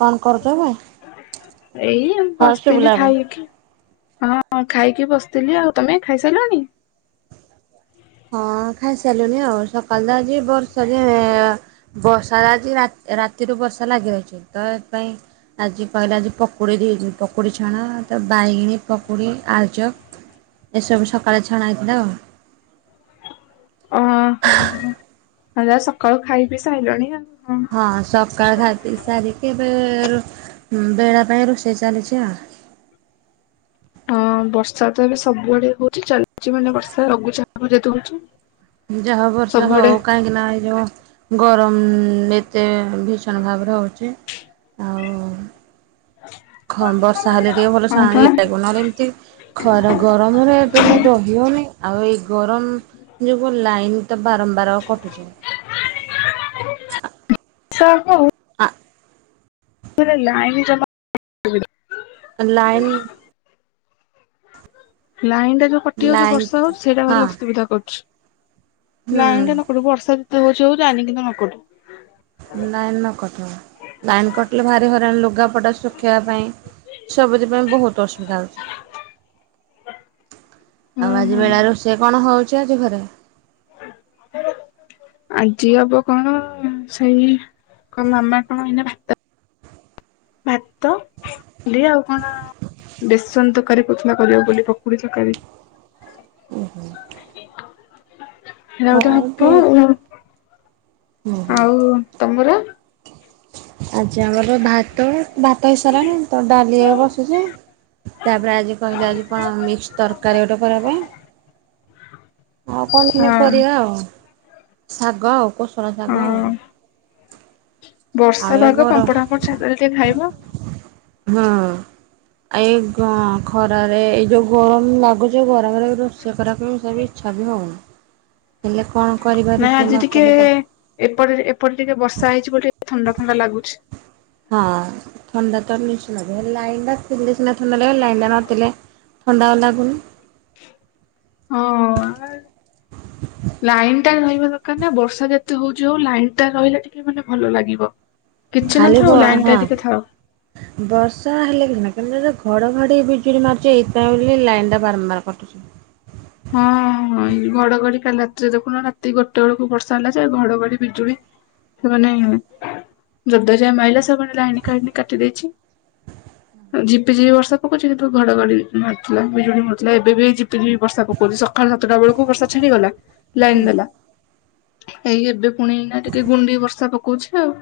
କଣ କରୁଛନ୍ତି? ଏଇ ବସିଥିଲି ଏବେ। ଖାଇକି। ହଁ ହଁ ଖାଇକି ବସିଥିଲି ଆଉ। ତମେ ଖାଇସାଇଲଣି? ହଁ ଖାଇସାଇଲିଣିି ଆଉ ସକାଳ ତ ଆଜି ବର୍ଷା ଯେ ବର୍ଷା ଆଜି ରା ରାତିରୁ ବର୍ଷା ଲାଗି ରହିଛି ତ ଏଥି ପାଇଁ ଆଜି କହିଲେ ଆଜି ପକୁଡ଼ି ଦେଇ ପକୁଡ଼ି ଛଣା ତ ବାଇଗଣୀ, ପକୁଡ଼ି, ଆଳୁଚପ୍ ଏସବୁ ସକାଳେ ଛଣା ହେଇଥିଲା ଆଉ। ଓ ହଁ ତମେ ଯା ସକାଳୁ ଖାଇ ପିଇ ସାଇଲଣି ଆଉ। ହଁ ସକାଳ ଖାଇପିଇ ସାରିକି ଏବେ ରୋ ବେଳା ପାଇଁ ରୋଷେଇ ଚାଲିଚି ଆଉ। ହଁ ବର୍ଷା ତ ଏବେ ସବୁଆଡେ ହଉଛି ଚାଲିଛି ମାନେ ବର୍ଷା ଲଘୁଚାପ ଯେହେତୁ ହଉଛି। ଯାହା ହଉ ବର୍ଷା ସବୁଆଡେ ହଉ କାହିଁକି ନା ଏଇ ଯଉ ଗରମ ଏତେ ଭୀଷଣ ଭାବରେ ହଉଛି ଆଉ ଖ ବର୍ଷା ହେଲେ ଟିକେ ଭଲ ହଁ ଶା ପା ଇଏ ଲାଗିବ ନହେଲେ ଏମିତି ଖର ଗରମରେ ଟୋଟାଲ୍ ରହିିହଉନି। ଯୋଗୁ ଲାଇନ୍ ତ ବାରମ୍ବାର ଆଉ କଟୁଚି। [unintelligible] ଆ। [unintelligible] ଲାଇନ୍ ଜମା [unintelligible] ଲାଇନ୍ ଲାଇନ୍ ଟା ଯୋଉ କଟି ଯାଉଚି ଲାଇନ୍ ବର୍ଷା ହଉଚି ସେଇଟା ହଁ ଭାରି ଅସୁବିଧା କରୁଛି। ହୁଁ ଲାଇନ୍ ଟା ନକଟୁ ବର୍ଷା ଯେତେ ହଉଛି ହଉ ଲାଇନ୍ କିନ୍ତୁ ନକଟୁ। ଲାଇନ୍ ନ କଟୁ। ଲାଇନ୍ କଟିଲେ ଭାରି ହଇରାଣ ଲୁଗାପଟା ଶୁଖେଇବା ପାଇଁ। ସବୁଥି ପାଇଁ ବହୁତ ଅସୁବିଧା ହଉଛି। ହୁଁ ଆଉ ଆଜି ହୁଁ ବେଳାରେ ରୋଷେଇ କଣ ହଉଛି ଆଜି ଘରେ? ଆଜି ହବ କଣ ସେଇ କ ମାମା କଣ ଏଇନେ ଭାତ ଭାତ [unintelligible] ଆଉ କଣ ବେଶନ୍ ତକାରୀ କହୁଥିଲା କରିବ ବୋଲି ପକୁଡି ତକାରି। ଉଁ ହୁଁ। ସେଟା ବୋଧେ ଟେ ହବ ଆଉ। ଆଉ ତମର? ଆଜି ଆମର ଭାତ, ଭାତ ହେଇସାରିଲାଣି ତ ଡାଲି ଏବେ ବସିଚି। ତାପରେ ଆଜି କହିଲା ଆଜି କଣ ମିକ୍ସ ତରକାରୀ ଗୋଟେ କରିଆ ପାଇଁ। ଆଉ କଣ କେମିତି ହଁ କରିବା ଆଉ। ଶାଗ ଆଉ କୋଷଳା ଶାଗ ଆଉ। ହଁ ଆଉ ବର୍ଷା ଏ ପାଗ ଗର ପାମ୍ପଡ଼ ହାମ୍ପଡ଼ ଛାଣି ଦେଲେ ଟିକେ ଖାଇବ। ହଁ। ଆଉ ଏଇ ଗ ଖରାରେ ଏଇ ଯୋଉ ଗରମ ଲାଗୁଛି ଗରମରେ ରୋଷେଇ କରିବାକୁ ତଥାପି ଇଚ୍ଛା ବି ହଉନି। ହେଲେ କଣ କରିବା ନାଇଁ ରୋଷେଇ ଆଜି ନ ଟିକେ କଲେ ତ ଏପଟେ ଏପଟେ ଟିକେ ବର୍ଷା ହେଇଛି ବୋଲି ଥଣ୍ଡା ଥଣ୍ଡା ଲାଗୁଛି। ହଁ ଥଣ୍ଡା [unintelligible] ଲାଇନ୍ ଟା ଥିଲେ ସିନା ଥଣ୍ଡା ଲାଗିବ। ଲାଇନ୍ ଟା ନଥିଲେ ଥଣ୍ଡା ଆଉ ଲାଗୁନି। ହଁ ଲାଇନ୍ ରହିବା ଦରକାର ନା। ବର୍ଷା ଯେତେ ହଉଛି ହଉ ଲାଇନ୍ ଟା ରହିଲେ ଟିକେ ମାନେ ଭଲ ଲାଗିବ। କିଛି ଖାଲି ବ ନଥାଉ ଲାଇନ୍ ଟା ହଁ ଟିକେ ଥାଉ। ବର୍ଷା ହେଲେ କି ନାହିଁ କିନ୍ତୁ ଯଦି ଘଡଘଡି ବିଜୁଳି ମାରୁଛି ଏଇଥିପାଇଁ ବୋଲି ଲାଇନ୍ ଟା ବାରମ୍ବାର କଟୁଛି। ହଁ। ହଁ ଏଇ ଘଡଘଡି କାଲି ରାତିରେ ଦେଖୁନ ରାତି ଗୋଟେ ବେଳକୁ ବର୍ଷା ହେଲା ଯେ ଘଡଘଡି, ବିଜୁଳି। ସେମାନେ ଯଦ ଯା ମାଇଲା ସେମାନେ ଲାଇନ୍ କା କାଟି ଦେଇଛି। ହୁଁ। ଝିପିଝିପି ବର୍ଷା ପକୋଉଚି କିନ୍ତୁ ଘଡଘଡି ମାରୁଥୁଲା ବିଜୁଳି ମାରୁଥିଲା ଏବେ ବି ଝିପିଝିପି ବର୍ଷା ପ କଉଚି ସକାଳ ସାତଟା ବେଳକୁ ବର୍ଷା ଛାଡିଗଲା ଲାଇନ ହୁଁ। ଦେଲା। ଏଇ ଏବେ ପୁଣି ଏନା ଟିକେ ଗୁଣ୍ଡି ବର୍ଷା ପକୋଉଛି ଆଉ।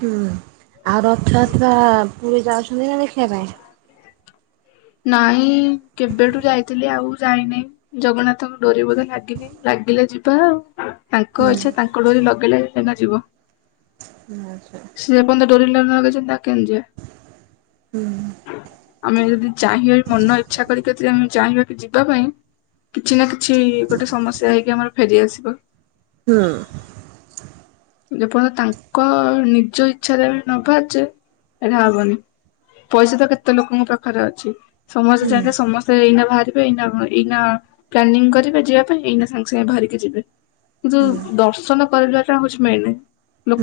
ହୁଁ ଆଉ ରଥଯାତ୍ରା ପୁରୀ ଯାଉଛନ୍ତି ନା ଦେଖିବା ପାଇଁ? ନାଇଁ କେବେଠୁ ଯାଇଥିଲି ଆଉ ଯାଇନି। ଜଗନ୍ନାଥଙ୍କ ଡୋରି ବୋଧେ ଲାଗିନି ଲାଗିଲେ ଯିବା ଆଉ। ତାଙ୍କ ଇଚ୍ଛା ହୁଁ ତାଙ୍କ ଡୋରି ଲଗେଇଲେ ଏକା ଯିବ। ହୁଁ ହୁଁ। ସିଏ ଯେ ପର୍ଯ୍ୟନ୍ତ ଡୋରି ନ ଲଗେଇଚନ୍ତି ଆଉ କେମତି ଯିବା। ହୁଁ। ଆମେ ଯଦି ଚାହିଁବା ମନ ଇଛା କରି କରି ଯେ ଆମ ଚାହିଁବା ବି ଯିବା ପାଇଁ କିଛି ନା କିଛି ଗୋଟେ ସମସ୍ୟା ହେଇକି ଆମର ଫେରିଆସିବ। ହୁଁ। ଯେପର୍ଯ୍ୟନ୍ତ ତାଙ୍କ ନିଜ ଇଛାରେ ନ ବାହାରଚେ ଏଟା ହବନି। ପଇସା ତ କେତେ ଲୋକଙ୍କ ପାଖରେ ଅଛି ସମସ୍ତେ ହୁଁ ଚାହିଁଲେ ସମସ୍ତେ ଏଇନା ଭାରି ଏଇନା ଆମର ପ୍ଲାନିଂ କରିବେ ଯିବାପାଇଁ ଏଇନା ସାଙ୍ଗେ ସାଙ୍ଗେ ବାହାରିକି ଯିବେ ଯୋଉ ହୁଁ ଦର୍ଶନ କରିବାଟା ଆମର ହୋଉଚି ମେନ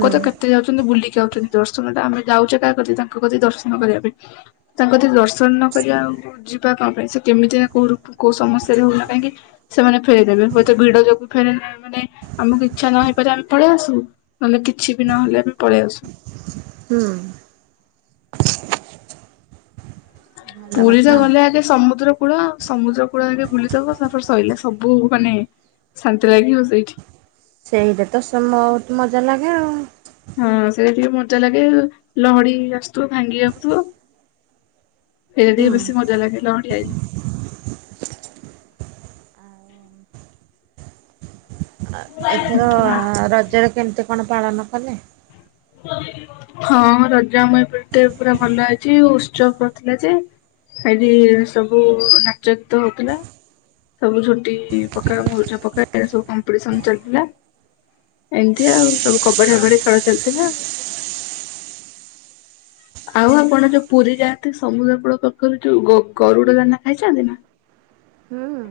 ହୁଁ ତ କେତେ ଯାଉଚନ୍ତି ବୁଲିକି ଆଉଚନ୍ତି। ଦର୍ଶନଟା ଆମେ ଯାଉଚେ କାହା କତିକି ତାଙ୍କ କତିକି ଦର୍ଶନ କରିବା ପାଇଁ ତାଙ୍କ କତିକି ଦର୍ଶନ ନ କରିବା ଆଉ ଯିବା କଣ ପାଇଁ ସେ କେମିତିଆ କୋଉ ରୁପ କୋଉ ସମସ୍ୟାରେ ହୋଉନା କାହିଁକି ସେମାନେ ଫେରିଦେବେ ହୁଏତ ଭିଡ ଯୋଗୁ ଫେରେ ମାନେ ଆମକୁ ଇଛା ନ ହେଇପାରେ ଆମେ ପଳେଇ ଆସୁ ମାନେ କିଛି ବି ନହେଲେ ବି ପଳେଆସୁ। ହୁଁ। ଭଲ ପୁରୀ ତ କଥା ଗଲେ ଆଗେ ସମୁଦ୍ର କୂଳ ସମୁଦ୍ର କୂଳ ଆଗେ ବୁଲିଦବ ତାପରେ ସଇଲା ସବୁ ମାନେ ଶାନ୍ତି ଲାଗିବ ସେଇଠି। ସେଇଟା ତ ସେ ବୋହୁତ ମଜା ଲାଗେ ଆଉ। ହଁ ସେଇ ଟିକେ ମଜା ଲାଗେ ଲହଡି ଆସୁଥୁବ ଭାଙ୍ଗି ଆସୁଥିବ। ସେଟା ଟିକେ ହୁଁ ବେଶୀ ମଜା ଲାଗେ ଲହଡି ଆଇଲେ। ଏଥର ରଜରେ କେମତି କଣ ପାଳନ କଲେ? ହଁ ରଜ ଆମ ଏପଟେ ପୁରା ଭଲ ଅଛି ଉତ୍ସବ ପଡ଼ିଥିଲା ଯେ ସେଇଠି ସବୁ ନାଚ ଗୀତ ହୋଉଥୁଲା। ସବୁ ଝୋଟି ପକା ମୁରୁଜ ପକା ଏରା ସବୁ କମ୍ପିଟିସନ ଚାଲିଥିଲା। ଏମିତିଆ ଆଉ ସବୁ କବାଡି ଫବାଡି ଖେଳ ଚାଲିଥିଲା ଆଉ। ଆଉ ଆପଣ ଯୋଉ ପୁରୀ ଯାଆନ୍ତି ସମୁଦ୍ର କୂଳ ପାଖରୁ ଯୋଉ ଗ ଗରୁଡ ଦାନା ଖାଇଚନ୍ତି ନା? ହୁଁ ହୁଁ।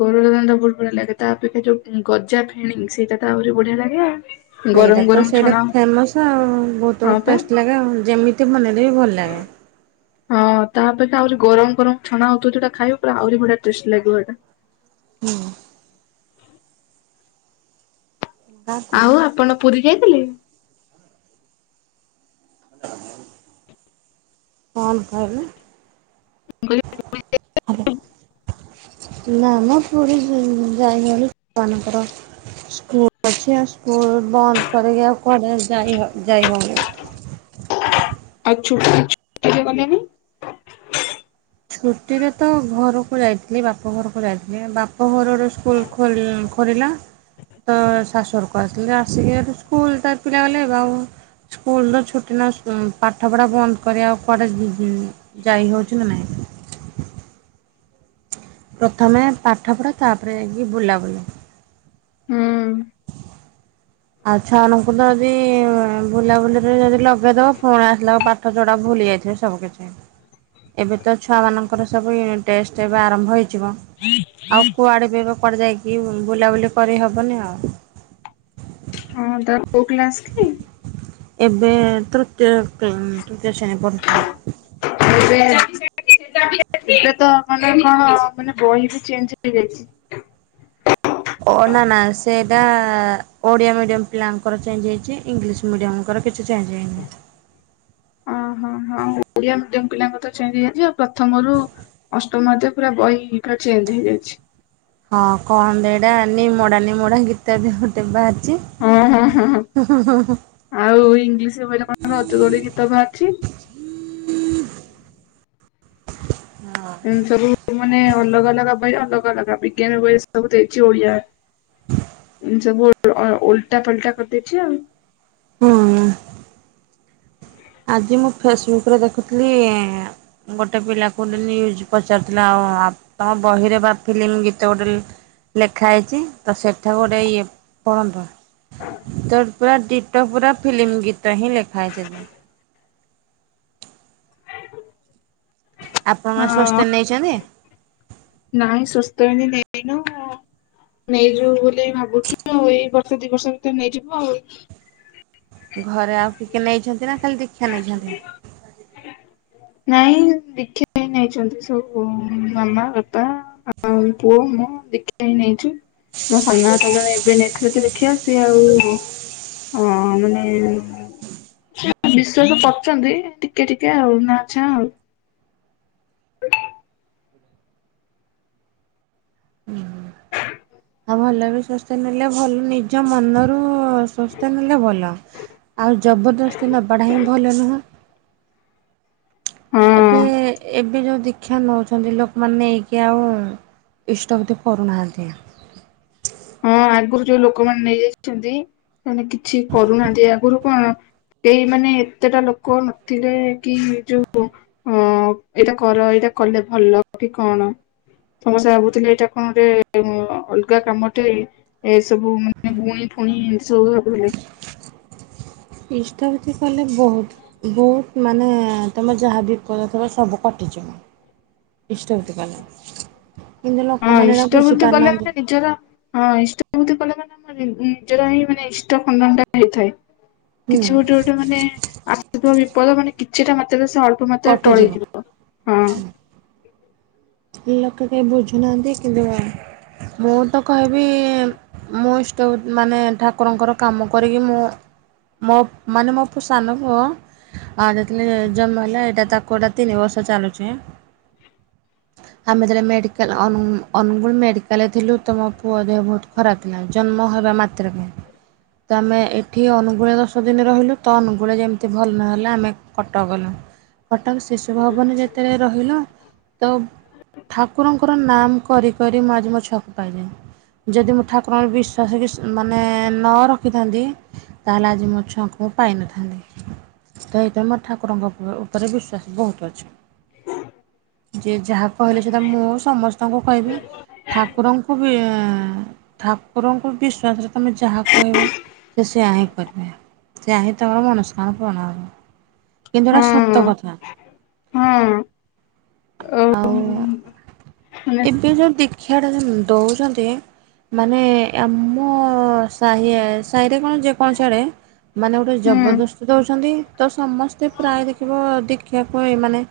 ଗରୁଡଦାନା ବୋହୁତ ବଢିଆ ଲାଗେ ତାପରେ ଯୋଉ ଗଜା ଫେଣି ସେଇଟା ତ ଆହୁରି ବଢିଆ ଲାଗେ। ଗରମ ସେଇଟା ତ ଗରମ ସେଇଟା ଛଣା ଫେମସ ଆଉ ବୋହୁତ ହଁ ପା। ଟେଷ୍ଟ ଲାଗେ ଯେମିତି ବନେଇଲେ ବି ଭଲ ଲାଗେ। ହଁ ତାପରେ ତ ଆହୁରି ଗରମ ଗରମ ଛଣା ହୋଉଥୁବ ଯେଉଟା ଖାଇବ ପୁରା ଆହୁରି ବଢିଆ ଟେଷ୍ଟ ଲାଗିବ ଏଇଟା। ହୁଁ। ଆଉ ଆପଣ ପୁରୀ ଯାଇଥିଲେ? କଣ କହିଲ? [unintelligible] ନାମ ପୁରୀ ଯ ଯାଇନାହିଁ [unintelligible] ସ୍କୁଲ ଅଛି ଆଉ ସ୍କୁଲ ବନ୍ଦ କରିିକି କୁଆଡେ ଯାଇ ଯାଇହୋଉନି। ଆଉ ଛୁଟି ଛୁଟିରେ ଗଲେନି। ଛୁଟିରେ ତ ଘରକୁ ଯାଇଥିଲି ବାପ ଘରକୁ ଯାଇଥିଲି ବାପ ଘରର ସ୍କୁଲ ଖୋଲ୍ ଖୋଲିଲା। ଅଁ ଶାଶୁଘରୁକୁ ଆସିଲା ଆସିକି ହେଟୁ ସ୍କୁଲ ତା ପିଲା ଗଲେ ଏବେ ଆଉ ସ୍କୁଲର ଛୁଟି ଲାସ୍ ଉଁ ପାଠପଢା ବନ୍ଦ କରି ଆଉ କୁଆଡେ ଯିବିନି। ଯାଇ ହଉଚୁ ନା ନାଇଁ? ପ୍ରଥମେ ପାଠପଢା ତାପରେ ଯାଇକି ବୁଲାବୁଲି। ହଁ ଆଉ ଛୁଆମାନଙ୍କୁ ତ ଯଦି ଇଁ ବୁଲାବୁଲିରେ ଯଦି ଲଗେଇଦବ ପୁଣି ଆସିଲା ବେ ପା ଠ ଛଡା ଭୁଲି ଯାଇଥିବେ ସବୁକିଛି। ଏବେ ତ ଛୁଆମାନଙ୍କର ସବୁ ୟୁନିଟ ଟେଷ୍ଟ ଏବେ ଆରମ୍ଭ ହେଇଯିବ। ଆଉ କୁଆଡେ ବି ଏବେ କୁଆଡେ ଯାଇକି ବୁ-ବୁଲାବୁଲି କରିହବନି ଆଉ। ହଁ ତାର କୋଉ କ୍ଲାସ କି? ଏବେ ତୃତୀୟ କ୍ଲା ତୃତୀୟ ଶ୍ରେଣୀରେ ପଢୁଚି। ସେ ତ ଖଣ୍ଡେ କଣ ମାନେ ବହି ବି ଚେଞ୍ଜ ହେଇଯାଇଚି। ଓ ନା ନା ସେଇଟା ଓଡିଆ ମିଡିୟମ ପିଲାଙ୍କର ଚେଞ୍ଜ ହେଇଚି ଇଂଲିଶ ମିଡିୟମଙ୍କର କିଛି ଚେଞ୍ଜ ହେଇନି। ଅଁ ହଁ ହଁ ଓଡିଆ ମିଡିୟମ ପିଲାଙ୍କର ତ ଚେଞ୍ଜ ହେଇଯାଇଚି ଆଉ ପ୍ରଥମରୁ ଅଷ୍ଟମ ଯେ ପୁରା ବହି ପୁରା ଚେଞ୍ଜ ହେଇଯାଇଛି। ହଁ କଣ ଯେ ଏଇଟା ନିମୋଡା ନିମୋଡା ଗୀତ ବି ଗୋଟେ ବାହାରିଚି। ହଁ ହଁ ହଁ ହଁ ଆଉ ଇଂଲିଶ ବହିରେ କଣ ରଜଦୋଳି ଗୀତ ବାହାରିଚି। ହଁ। ଏମତି ସବୁ ମାନେ ଅଲଗା ଅଲଗା ବହିରେ ଅଲଗା ଅଲଗା ବିଜ୍ଞାନ ବହିରେ ସବୁ ଦେଇଛି ଓଡିଆ। ହ ସବୁ ଓ ଳ ଅ ଓଲଟା ପାଲଟା କରିଦେଇଛି ଆଉ। ହଁ [unintelligible] ଆଜି ମୁଁ ଫେସବୁକରେ ଦେଖୁଥିଲି ଇଁ ଗୋଟେ ପିଲାକୁ [unintelligible] ନ୍ୟୁଜ୍ ପଚାରୁଥିଲା ଆଉ ତମ ବହିରେ ବା ଫିଲ୍ମ ଗୀତ ଗୋଟେ ଲି ଲେଖା ହେଇଛି ତ ସେଠାକୁ ଗୋଟେ ଇଏ ପଢନ୍ତୁ। ତୋର ପୁରା ଡିଟୋ ପୁରା ଫିଲ୍ମ ଗୀତ ହିଁ ଲେଖା ହେଇଚି ଏଥିରେ। ଆପଣମାନେ ହଁ ସ୍ବସ୍ତି ନେଇଛନ୍ତି? ନାଇଁ ସ୍ଵସ୍ତ ଆମେ ନେଇନୁ। ନେଇଯିବୁ ବୋଲି ବି ଭାବୁଛୁ ଏଇ ବର୍ଷେ ଦି ବର୍ଷ ଭିତରେ ନେଇଯିବୁ ଆଉ। ଘରେ ଆଉ କିଏ କିଏ ନେଇଛନ୍ତି ନା ଖାଲି ଦୀକ୍ଷା ନେଇଛନ୍ତି? ନାଇଁ ଦୀକ୍ଷା ନେଇଯାଇଛନ୍ତି ସବୁ ଉଁ ମାମା ବାପା। ଆଉ ପୁଅ ମୁଁ ଦୀକ୍ଷା ନେଇଛୁ। ମୋ ସାନାଆପା ଜଣେ ଏବେ ନେଇଥିଲେ ଯେ ଦୀକ୍ଷା ସିଏ ଆଉ ଅଁ ମାନେ ସିଏ ବିଶ୍ଵାସ କରୁଚନ୍ତି ଟିକେ ଟିକେ ଆଉ ନା ଛା ଆଉ। ହୁଁ ହୁଁ। ଆଉ ଭଲ ବି ସ୍ଵସ୍ତିକ୍ ନେଲେ ଭଲ ନିଜ ମନରୁ ସ୍ବସ୍ତେ ନେଲେ ଭଲ। ଆଉ ଜବରଦସ୍ତି ନବାଟା ହିଁ ଭଲ ନୁହଁ। ଏବେ ହଁ। ଏବେ ଯୋଉ ଦୀ କ୍ଷା ନଉଛନ୍ତି ଲୋକମାନେ ନେଇକି ଆଉ ଇଷ୍ଟବୁତ୍ତି କରୁନାହାଁନ୍ତି। ହଁ ଆଗୁରୁ ଯୋଉ ଲୋକମାନେ ନେଇଯାଇଛନ୍ତି ସେମାନେ କିଛି କରୁନାହାଁନ୍ତି ଆଗୁରୁ କଣ କେହି ମାନେ ଏତେଟା ଲୋକ ନଥିଲେ କି ଯୋଉ ହଁ ଏଇଟା କର ଏଇଟା କଲେ ଭଲ କି କଣ। ସମସ୍ତେ ଭାବୁଥିଲେ ଏଇଟା କଣ ଗୋଟେ ଏ ଅ ଅଲଗା କାମ। ହୁ। ଏ ସବୁ ମାନେ ଗୁଣି ଫୁଣିି ଉ ହୁଏ। [unintelligible] କଲେ ବହୁତ। ବହୁତ ମାନେ ତମର ଯାହା ବିପଦ ଥିବ ସବୁ କଟିଯିବ। [unintelligible] ହଁ ଲୋକମାନେ ଏରା ଇଷ୍ଟ ବୃର୍ତ୍ତି କଲେ ବୁଝିପାରୁନାହାନ୍ତି। ମାନେ ନିଜର ହଁ ଇଷ୍ଟ ଏମିତି କଲେ ମାନେ ଆମ ନିଜର ହିଁ ମାନେ ଇଷ୍ଟ ଖଣ୍ଡନଟା ହେଇଥାଏ। ହୁଁ କିଛି ଗୋଟେ ଗୋଟେ ମାନେ ଆସୁଥିବ ବିପଦ ମାନେ କିଛିଟା ମାତ୍ରା ରେ ସେ ଅଳ ଅଳ୍ପ ମାତ୍ରାରେ କଟିଯିବ। ଟଳିଯିବ, ହଁ। ଲୋକେ କେହି ବୁଝୁନାହାନ୍ତି କିନ୍ତୁ, ମୁଁ ତ କହିବି ମୁଁ ଇଷ୍ଟ ମାନେ ଠାକୁରଙ୍କର କାମ କରିକି ମୁଁ ମୋ ମାନେ ମୋ ସାନ ପୁଅ ଆ ଯେତେବେଳେ ଜନ୍ମ ହେଲା ଏଇଟା ତାକୁ ଏଇଟା ତିନି ବର୍ଷ ଚାଲୁଛି। ଆମେ ଯେତେବେଳେ ମେଡ଼ିକାଲ ଅନ୍ ଅନୁଗୁଳ ମେଡ଼ିକାଲରେ ଥିଲୁ ତ ମୋ ପୁଅ ଦେହ ବହୁତ ଖରାପଥିଲା ଜନ୍ମ ହେବା ମାତ୍ରକେ। ତ ଆମେ ଏଠି ଅନୁଗୁଳୁ ରେ ଦଶ ଦିନ ରହିଲୁ। ତ ଅନୁଗୁଳରେ ଯେମିତି ଭଲ ନହେଲା ଆମେ କଟକ ଗଲୁ। କଟକ ଶିଶୁ ଭବନରେ ଯେତେବେଳେ ରହିଲୁ ତ ଠାକୁରଙ୍କର ନାମ କରି କରି ମୁଁ ଆଜି ମୋ ଛୁଆକୁ ପାଇଯାଇଛି। ଯଦି ମୁଁ ଠାକୁରଙ୍କ ଉପରେ ବିଶ୍ଵାସ କି ମାନେ ନ ରଖିଥାନ୍ତି ତାହେଲେ ଆଜି ମୋ ଛୁଆଙ୍କୁ ମୁଁ ପାଇନଥାନ୍ତି। ତ ହେଇଥିପାଇଁ ମୋର ଠାକୁରଙ୍କ ଉପରେ ବିଶ୍ୱାସ ବହୁତ ଅଛି। ଯିଏ ଯାହା କହିଲେ ସେଟା ମୁଁ ସମସ୍ତଙ୍କୁ କହିବି ଠାକୁରଙ୍କୁ ବି ଠାକୁରଙ୍କୁ ବିଶ୍ଵାସରେ ତମେ ଯାହା କହିବ। ସେ ସେଇଆ ହିଁ କରିବେ। ସେଇଆ ହିଁ ତମର ମନସ୍କାମନା ପୂରଣ ହବ। କିନ୍ତୁ ଏଇଟା ସତ ହଁ କଥା। ହଁ। ଅ ଆଉ, ମାନେ ଏବେ ଯୋଉ ଦୀକ୍ଷା ଟା ଯୋଉ ଦଉଛନ୍ତି। ମାନେ ଆମ ସାହି ସାହିରେ କଣ ଯେକୌଣସି ଆଡେ ମାନେ ଗୋଟେ ହୁଁ ଜବରଦସ୍ତ ଦେଉଛନ୍ତି ତ ସମସ୍ତେ ପ୍ରାୟ ଦେଖିବ ଦେଖିବାକୁ ଏ ମାନେ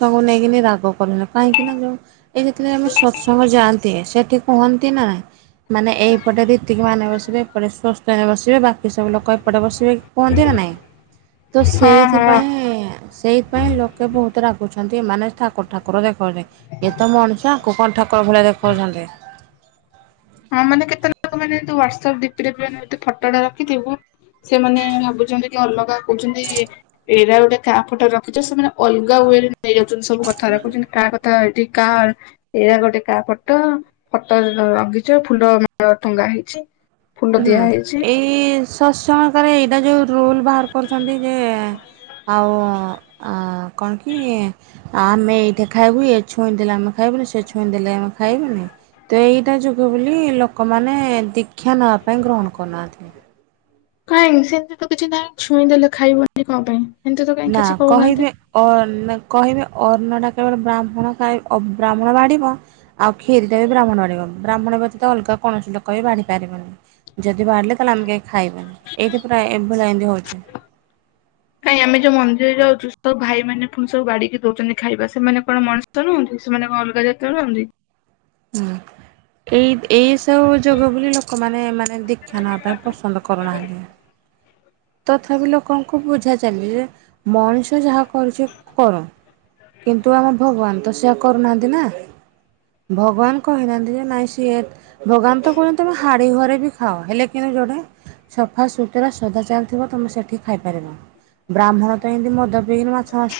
ତାକୁ ନେଇକିନି ରାଗ କଲେଣି। କାହିଁକିନା ଯୋଉ ଏଇ ଯେତେବେଳେ ଆମେ ସତ୍ସଙ୍ଗ ଯାଆନ୍ତି ସେଠି କୁହନ୍ତି ନା ମାନେ ଏଇପଟେ ଏତିକି ମାନେ ବସିବେ ଏପଟେ ସୁସ୍ଥରେ ବସିବେ ବାକି ସବୁ ଲୋକ ଏପଟେ ବସିବେ କୁହନ୍ତି ନା ନାଇଁ। ତ ହଁ ହଁ ସେଇଥିପାଇଁ ସେଇଥିପାଇଁ ଲୋକେ ବହୁତ ରାଗ ଏମାନେ ଠାକୁର ଠାକୁର ଦେଖାଉଛନ୍ତି ଏ ତ ମଣିଷ ଆଙ୍କୁ କଣ ଠାକୁର ଭଳିଆ ଦେଖଉଛନ୍ତି। ହଁ ମାନେ କେତେ ଲୋକ ମାନେ ଏମିତି ହ୍ଵାଟ୍ସପ୍ ଡିପିରେ ବି ଆମେ ଏମିତି ଫଟୋଟା ରଖିଥିବୁ ସେମାନେ ଭାବୁଛନ୍ତି କି ଅଲଗା କହୁଛନ୍ତି ଏଇରା ଗୋଟେ କାହା ଫଟୋ ରଖିଛ ସେମାନେ ଅଲଗା ୱେରେ ନେଇଯାଉଛନ୍ତି ସବୁ କଥାଗୁରା। କହୁଛନ୍ତି କାହା ତ ଏଠି କାହା ଏଇରା ଗୋଟେ କାହା ଫଟ ଫଟୋରେ ରଙ୍ଗି ଫୁଲମାଳ ଟଙ୍ଗା ହେଇଛି। ଫୁଲ ହୁଁ ଦିଆ ହେଇଛି ଏଇ ସତ୍ସଙ୍ଗ ରେ ଏଇଟା ଯୋଉ ରୁଲ୍ ବାହାର କରୁଛନ୍ତି ଯେ ଆଉ ଆ କଣ କି ଆଉ ଆମେ ଏଇଠେ ଖାଇବୁ ଇଏ ଛୁଇଁ ଦେଲେ ଆମେ ଖାଇବୁନୁ ସେ ଛୁଇଁ ଦେଲେ ଆମେ ଖାଇବୁନି। ତ ଏଇଟା ଯୋଗୁ ବୋଲି ଲୋକମାନେ ଦୀକ୍ଷା ନେବା ପାଇଁ ଗ୍ରହଣ କରୁନାହାନ୍ତି। କାଇଁକି ସେମିତି ତ କିଛି ନାହିଁ ଛୁଇଁ ଦେଲେ ଖାଇବନି କଣ ପାଇଁ, ଏମିତି ତ କାଇଁ ନା କିଛି କହିବେ କହୁନାହାନ୍ତି। ଅ କହିବେ ଅର୍ଣ୍ଣ ଟା କେବଳ ବ୍ରାହ୍ମଣ ଖାଇ ଅ ବ୍ରାହ୍ମଣ ବାଢ଼ିବ। ଆଉ କ୍ଷୀରି ଟା ବି ବ୍ରାହ୍ମଣ ବାଢ଼ିବ। ବ୍ରାହ୍ମଣ ବ୍ୟତୀତ ଅଲଗା କୌଣସି ଲୋକବି ବାଢି ପାରିବନି। ଯଦି ବାହାରିଲେ ତାହେଲେ ଆମେ ଯାଇ ଖାଇବା। ଏଇଠି ପ୍ରାୟ ଏ ଭଳିଆ ଏମତି ହଉଚି। କାଇଁ ଆମେ ଯୋଉ ମନ୍ଦିର ଯାଉଚୁ ସବୁ ଭାଇ ମାନେ ପୁଣି ସବୁ ବାଢିକି ଦଉଛନ୍ତି ଖାଇବା ସେମାନେ କଣ ମଣି ଷ ନୁହନ୍ତି ସେମାନେ କଣ ଅଲଗା ଯାତିର ନାହନ୍ତି। ହୁଁ। ଏଇ ଏଇ ସବୁ ଯୋଗ ବୋଲି ଲୋକମାନେ ମାନେ ଦୀକ୍ଷା ନେବା ପାଇଁ ପସନ୍ଦ କରୁନାହାନ୍ତି। ତଥାପି ଲୋକଙ୍କୁ ବୁଝା ଚାଲେ ଯେ ମଣିଷ ଯାହା କରଛି କରୁ। କିନ୍ତୁ ଆମ ଭଗବାନ ତ ସେଇଆ କରୁନାହାନ୍ତି ନା। ଭଗବାନ କହିନାହାନ୍ତି ଯେ ନାଇଁ ସିଏ ଭଗବାନ ତ କହୁଛନ୍ତି ତମେ ହାଡି ଘରେ ବି ଖାଅ। ହେଲେ କିନ୍ତୁ ଯୋଉଠେ ସଫାସୁତୁରା ସଦାଚାଲ୍ ଥିବ ତମେ ସେଠି ଖାଇପାରିବ। ବ୍ରାହ୍ମଣ ତ ଏମିତି ମଦ ପିଇକିରି ମାଛ ମାଂସ